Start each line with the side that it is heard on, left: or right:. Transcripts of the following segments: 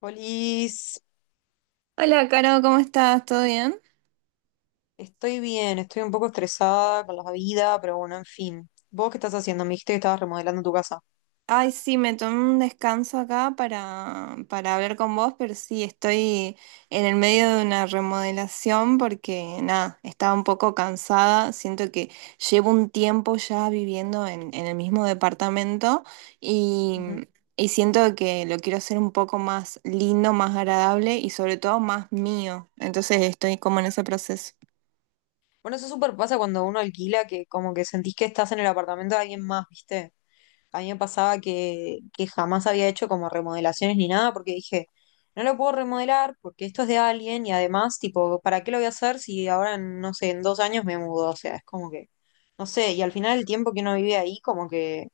left: Polis,
right: Hola, Caro, ¿cómo estás? ¿Todo bien?
left: estoy bien, estoy un poco estresada con la vida, pero bueno, en fin. ¿Vos qué estás haciendo? Me dijiste que estabas remodelando tu casa.
right: Ay, sí, me tomé un descanso acá para hablar con vos, pero sí, estoy en el medio de una remodelación porque, nada, estaba un poco cansada. Siento que llevo un tiempo ya viviendo en el mismo departamento y,
left: Ujú.
right: y siento que lo quiero hacer un poco más lindo, más agradable y sobre todo más mío. Entonces estoy como en ese proceso.
left: Bueno, eso súper pasa cuando uno alquila, que como que sentís que estás en el apartamento de alguien más, ¿viste? A mí me pasaba que jamás había hecho como remodelaciones ni nada, porque dije, no lo puedo remodelar porque esto es de alguien y además, tipo, ¿para qué lo voy a hacer si ahora, en, no sé, en 2 años me mudo? O sea, es como que, no sé, y al final el tiempo que uno vive ahí, como que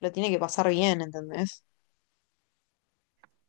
left: lo tiene que pasar bien, ¿entendés?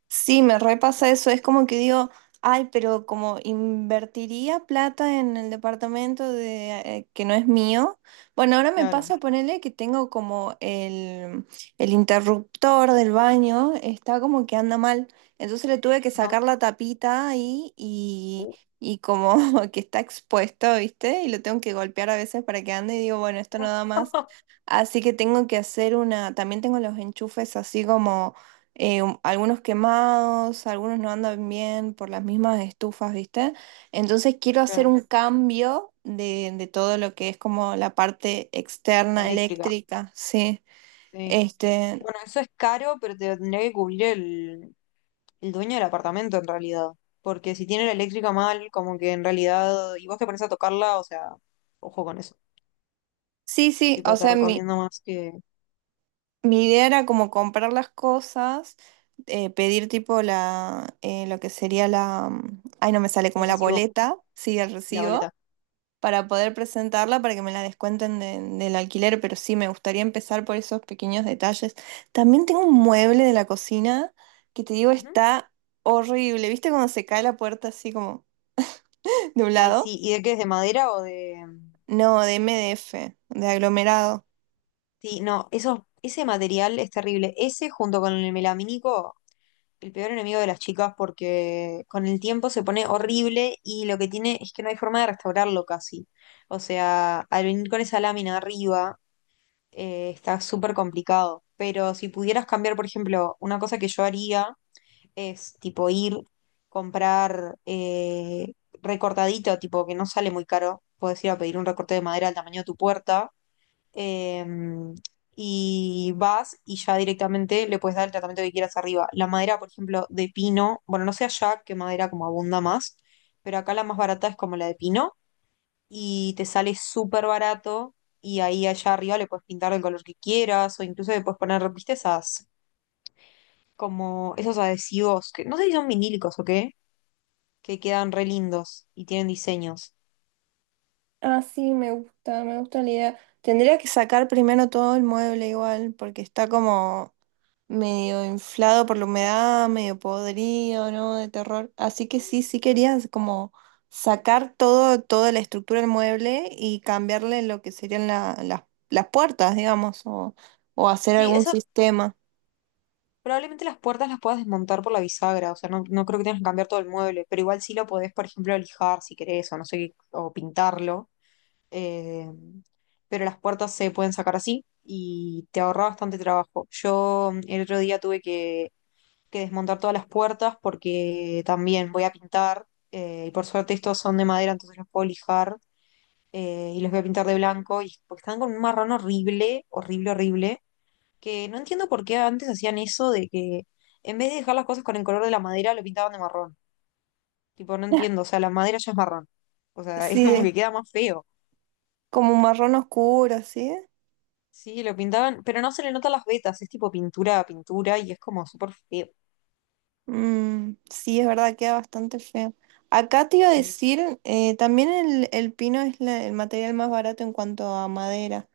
right: Sí, me repasa
left: Tipo.
right: eso, es como que digo, ay, pero como invertiría plata en el departamento de, que no es mío. Bueno, ahora me
left: Claro.
right: pasa ponerle que tengo como el interruptor del baño, está como que anda mal. Entonces le tuve que
left: Ajá.
right: sacar la tapita ahí
left: Uh,
right: y como que está expuesto, ¿viste? Y lo tengo que golpear a veces para que ande y digo, bueno, esto no
left: no.
right: da más. Así que tengo que hacer una, también tengo los enchufes así como algunos quemados, algunos no andan bien por las mismas estufas, ¿viste? Entonces quiero hacer
left: Claro,
right: un cambio de todo lo que es como la parte
left: la
right: externa
left: eléctrica,
right: eléctrica, sí.
left: sí.
right: Este,
left: Bueno, eso es caro, pero te lo tendría que cubrir el dueño del apartamento en realidad. Porque si tiene la eléctrica mal, como que en realidad, y vos te pones a tocarla, o sea, ojo con eso.
right: sí, sí, o
left: Tipo, te
right: sea, mi,
left: recomiendo más que
right: mi idea era como comprar las cosas, pedir tipo la, lo que sería la, ay, no me sale como
left: el
right: la
left: recibo
right: boleta, sí, el
left: y la
right: recibo,
left: boleta.
right: para poder presentarla, para que me la descuenten del alquiler, pero sí, me gustaría empezar por esos pequeños detalles. También tengo un mueble de la cocina que te digo
left: Ujú.
right: está horrible. ¿Viste cuando se cae la puerta así como de un
left: Ay,
right: lado?
left: sí, ¿y de qué es? ¿De madera o de...?
right: No, de MDF, de aglomerado.
left: Sí, no, eso, ese material es terrible. Ese junto con el melamínico el peor enemigo de las chicas porque con el tiempo se pone horrible y lo que tiene es que no hay forma de restaurarlo casi. O sea, al venir con esa lámina arriba, está súper complicado. Pero si pudieras cambiar, por ejemplo, una cosa que yo haría es tipo ir, comprar recortadito, tipo que no sale muy caro. Puedes ir a pedir un recorte de madera al tamaño de tu puerta em, y vas y ya directamente le puedes dar el tratamiento que quieras arriba. La madera, por ejemplo, de pino, bueno, no sé allá qué madera como abunda más, pero acá la más barata es como la de pino y te sale súper barato y ahí allá arriba le puedes pintar el color que quieras o incluso le puedes poner, viste, esas, como esos adhesivos, que no sé si son vinílicos o qué, que quedan re lindos y tienen diseños.
right: Ah, sí, me gusta la idea. Tendría que sacar primero todo el mueble igual, porque está como medio inflado por la humedad, medio podrido, ¿no? De terror. Así que sí, sí querías como sacar todo, toda la estructura del mueble y cambiarle lo que serían las puertas, digamos, o hacer
left: Sí,
right: algún
left: eso.
right: sistema.
left: Probablemente las puertas las puedas desmontar por la bisagra, o sea, no, no creo que tengas que cambiar todo el mueble, pero igual sí lo podés, por ejemplo, lijar si querés, o no sé, qué, o pintarlo. eh, pero las puertas se pueden sacar así y te ahorra bastante trabajo. Yo el otro día que desmontar todas las puertas porque también voy a pintar, y por suerte estos son de madera, entonces los puedo lijar y los voy a pintar de blanco, y porque están con un marrón horrible, horrible, horrible. Que no entiendo por qué antes hacían eso de que en vez de dejar las cosas con el color de la madera, lo pintaban de marrón. Tipo, no entiendo, o sea, la madera ya es marrón. O sea, es como
right: Sí,
left: que queda más feo.
right: como un marrón oscuro, ¿sí?
left: Sí, lo pintaban, pero no se le notan las vetas, es tipo pintura a pintura y es como súper feo.
right: Mm, sí, es verdad, queda bastante feo. Acá te iba a
left: Sí.
right: decir, también el pino es el material más barato en cuanto a madera.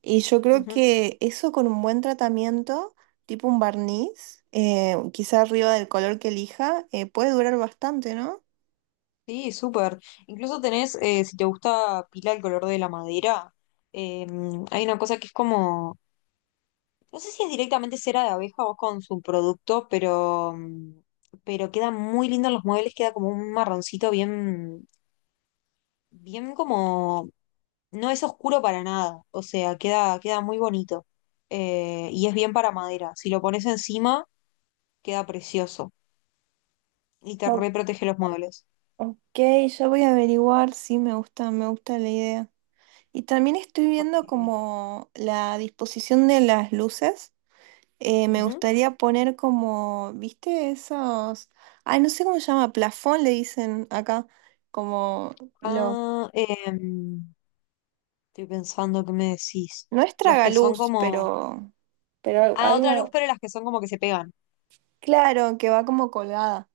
right: Y yo creo
left: Ujú.
right: que eso con un buen tratamiento, tipo un barniz, quizá arriba del color que elija, puede durar bastante, ¿no?
left: Sí, súper. Incluso tenés, si te gusta pila el color de la madera, eh, hay una cosa que es como... No sé si es directamente cera de abeja o con su producto, pero, pero queda muy lindo en los muebles, queda como un marroncito bien, bien como, no es oscuro para nada, o sea, queda, queda muy bonito. Y es bien para madera. Si lo pones encima, queda precioso y te
right: O-
left: reprotege los muebles.
right: ok, ya voy a averiguar, sí, me gusta la idea. Y también estoy viendo
left: Porque...
right: como la disposición de las luces. Me
left: Ujú.
right: gustaría poner como, ¿viste? Esos, ay, no sé cómo se llama, plafón le dicen acá, como lo,
left: Ah, estoy pensando qué me decís.
right: no es
left: Los que son
right: tragaluz,
left: como,
right: pero
left: ah, otra luz,
right: algo.
left: pero las que son como que se pegan.
right: Claro, que va como colgada.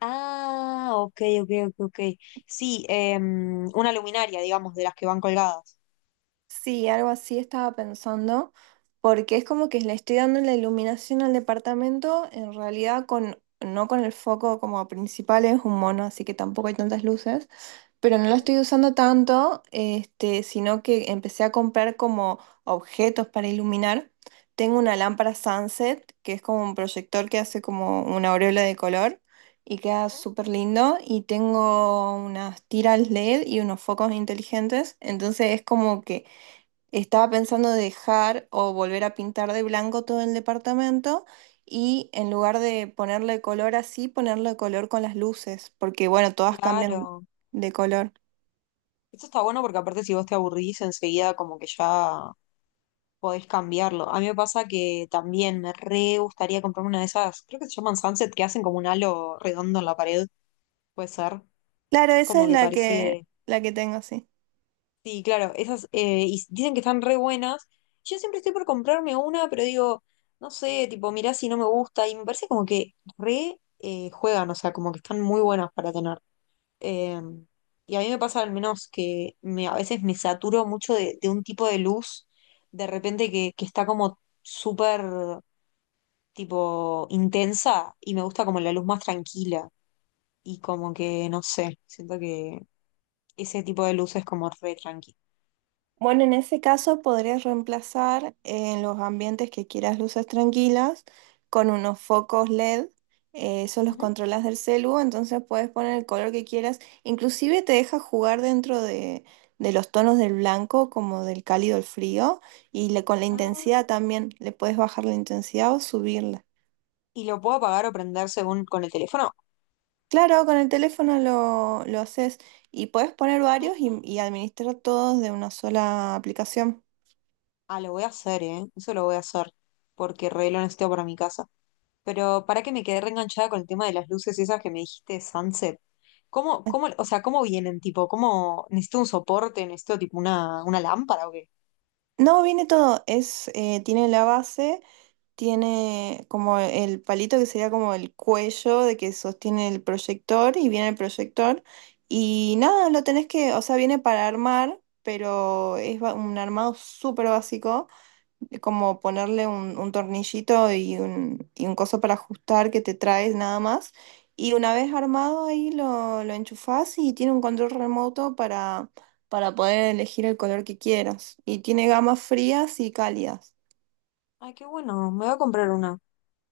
left: Ah, ok, ok, ok, ok. Sí, una luminaria, digamos, de las que van colgadas.
right: Sí, algo así estaba pensando, porque es como que le estoy dando la iluminación al departamento, en realidad con, no con el foco como principal, es un mono, así que tampoco hay tantas luces, pero no lo
left: Ujú,
right: estoy usando tanto, sino que empecé a comprar como objetos para iluminar. Tengo una lámpara sunset, que es como un proyector que hace como una aureola de color y queda
left: ujú.
right: súper lindo. Y tengo unas tiras LED y unos focos inteligentes. Entonces es como que estaba pensando dejar o volver a pintar de blanco todo el departamento. Y en lugar de ponerle color así, ponerle color con las luces, porque bueno, todas cambian
left: Claro.
right: de color.
left: Esto está bueno porque aparte si vos te aburrís enseguida como que ya podés cambiarlo. A mí me pasa que también me re gustaría comprarme una de esas, creo que se llaman Sunset, que hacen como un halo redondo en la pared, puede ser,
right: Claro,
left: que es
right: esa
left: como
right: es
left: que parece...
right: la que tengo, sí.
left: Sí, claro, esas y s- dicen que están re buenas. Yo siempre estoy por comprarme una, pero digo, no sé, tipo, mirá si no me gusta. Y me parece como que re juegan, o sea, como que están muy buenas para tener. Eh, y a mí me pasa al menos que me, a veces me saturo mucho de un tipo de luz, de repente que está como súper, tipo, intensa y me gusta como la luz más tranquila. Y como que, no sé, siento que ese tipo de luz es como re tranquila.
right: Bueno, en ese caso podrías reemplazar en los ambientes que quieras luces tranquilas con unos focos LED. Esos los controlas del celu, entonces puedes poner el color que quieras. Inclusive te deja jugar dentro de los tonos del blanco, como del cálido al frío, y con la intensidad también. Le puedes bajar la intensidad o subirla.
left: Y lo puedo apagar o prender según con el teléfono.
right: Claro, con el teléfono lo haces y puedes poner varios
left: Ah.
right: y administrar todos de una sola aplicación.
left: Ah, lo voy a hacer, ¿eh? Eso lo voy a hacer, porque re lo necesito para mi casa. Pero para que me quedé reenganchada con el tema de las luces esas que me dijiste, de Sunset. ¿Cómo, cómo, o sea, cómo vienen, tipo, cómo, necesito un soporte, necesito tipo una lámpara o qué?
right: No, viene todo, es, tiene la base, tiene como el palito que sería como el cuello de que sostiene el proyector y viene el proyector y nada, lo tenés que, o sea, viene para armar, pero es un armado súper básico de como ponerle un tornillito y un coso para ajustar que te traes nada más. Y una vez armado ahí lo enchufás y tiene un control remoto para poder elegir el color que quieras. Y tiene gamas frías y cálidas.
left: Ay, qué bueno, me voy a comprar una.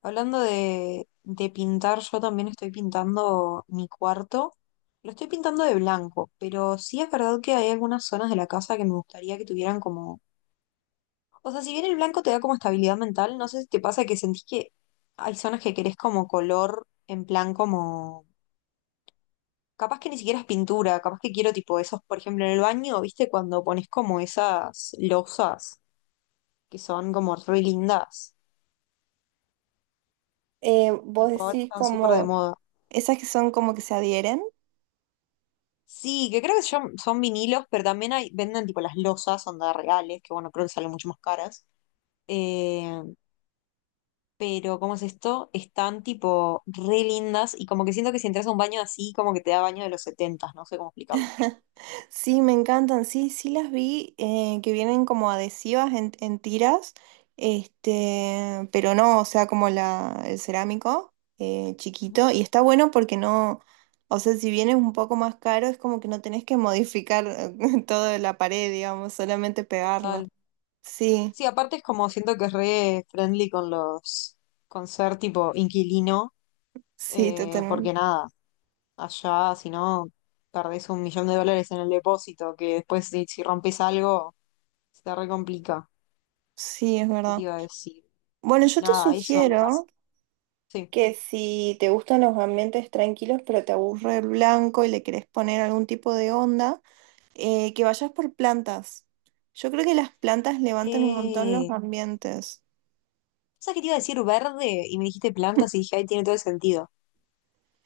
left: Hablando de pintar, yo también estoy pintando mi cuarto. Lo estoy pintando de blanco, pero sí es verdad que hay algunas zonas de la casa que me gustaría que tuvieran como... O sea, si bien el blanco te da como estabilidad mental, no sé si te pasa que sentís que hay zonas que querés como color en plan como... Capaz que ni siquiera es pintura, capaz que quiero tipo esos, por ejemplo, en el baño, ¿viste? Cuando pones como esas losas que son como re lindas,
right: Vos
left: tipo ahora
right: decís
left: están súper de
right: como
left: moda.
right: esas que son como que se adhieren.
left: Sí, que creo que son, son vinilos, pero también hay, venden tipo las losas, onda reales, que bueno, creo que salen mucho más caras. Eh, pero ¿cómo es esto? Están tipo re lindas y como que siento que si entras a un baño así, como que te da baño de los 70, no sé cómo explicarlo.
right: Sí, me encantan, sí, sí las vi, que vienen como adhesivas en tiras, pero no, o sea, como la, el cerámico
left: Ujú.
right: chiquito, y está bueno porque no, o sea, si bien es un poco más caro, es como que no tenés que modificar toda la pared, digamos, solamente pegarlo.
left: Total.
right: Sí,
left: Sí, aparte es como siento que es re friendly con los, con ser tipo inquilino,
right: sí, totalmente.
left: porque nada, allá si no perdés $1.000.000 en el depósito, que después si, si rompes algo se te re complica.
right: Sí, es
left: ¿Qué te
right: verdad.
left: iba a decir?
right: Bueno, yo te
left: Nada, eso me pasa.
right: sugiero
left: Sí.
right: que si te gustan los ambientes tranquilos, pero te aburre el blanco y le querés poner algún tipo de onda, que vayas por plantas. Yo creo que las plantas levantan un montón los
left: Eh,
right: ambientes.
left: ¿Sabes qué te iba a decir? Verde. Y me dijiste plantas y dije, ahí tiene todo el sentido.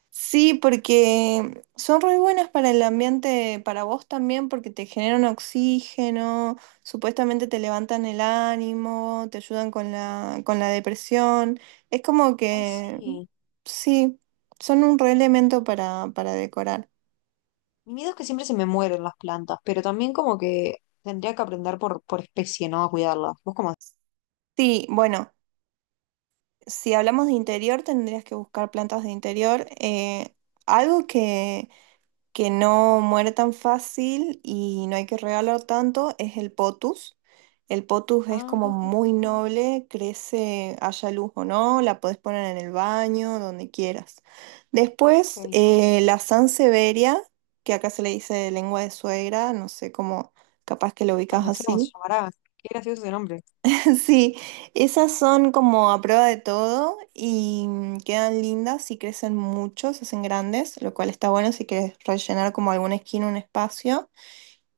right: Sí, porque son re buenas para el ambiente, para vos también, porque te generan oxígeno, supuestamente te levantan el ánimo, te ayudan con la depresión. Es como
left: Ay,
right: que,
left: sí.
right: sí, son un re elemento para decorar.
left: Mi miedo es que siempre se me mueren las plantas, pero también como que tendría que aprender por especie, ¿no? A cuidarlas. ¿Vos cómo?
right: Sí, bueno, si hablamos de interior, tendrías que buscar plantas de interior. Algo que no muere tan fácil y no hay que regalar tanto es el potus. El potus es
left: Ah,
right: como muy noble, crece, haya luz o no, la podés poner en el baño, donde quieras. Después,
left: ok.
right: la sansevieria, que acá se le dice lengua de suegra, no sé cómo, capaz que lo
left: Ay,
right: ubicas
left: no sé cómo se
right: así.
left: llamará. Qué gracioso ese nombre.
right: Sí, esas son como a prueba de todo y quedan lindas y crecen mucho, se hacen grandes, lo cual está bueno si quieres rellenar como alguna esquina, un espacio.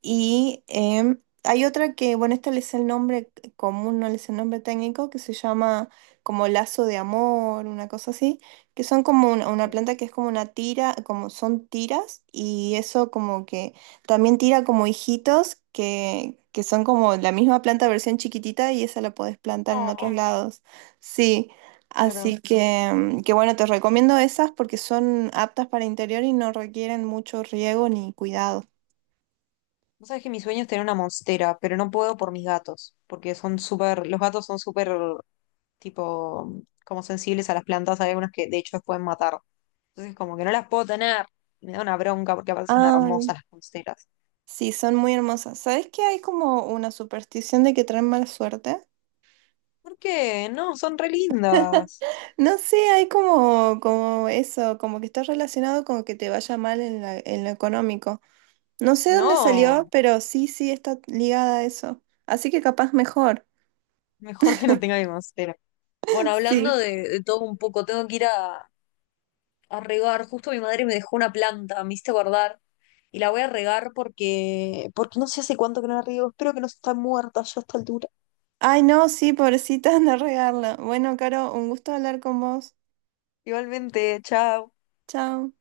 right: Y hay otra que, bueno, esta es el nombre común, no es el nombre técnico, que se llama como lazo de amor, una cosa así, que son como una
left: Ok.
right: planta que es como una tira, como son tiras, y eso como que también tira como hijitos que son como la misma planta versión chiquitita y esa la podés plantar en otros
left: Oh,
right: lados. Sí.
left: claro.
right: Así que, que bueno, te recomiendo esas porque son aptas para interior y no requieren mucho riego ni cuidado.
left: Vos sabés que mi sueño es tener una monstera, pero no puedo por mis gatos, porque son súper, los gatos son súper, tipo, como sensibles a las plantas. Hay algunas que de hecho las pueden matar. Entonces como que no las puedo tener. Me da una bronca porque aparte son
right: Ah,
left: hermosas las monsteras.
right: sí, son muy hermosas. ¿Sabes que hay como una superstición de que traen mala suerte?
left: ¿Por qué? No, son re lindas.
right: No sé, hay como, como eso, como que está relacionado con que te vaya mal en en lo económico. No sé dónde salió,
left: No,
right: pero sí, sí, está ligada a eso. Así que capaz mejor.
left: mejor que no tenga, pero... Bueno, hablando
right: Sí.
left: de todo un poco, tengo que ir a regar. Justo mi madre me dejó una planta, me hiciste guardar. Y la voy a regar porque, porque no sé hace cuánto que no la riego. Espero que no se está muerta ya a esta altura.
right: Ay, no, sí, pobrecita, anda a regarla. Bueno, Caro, un gusto hablar con vos.
left: Igualmente, chao.
right: Chao.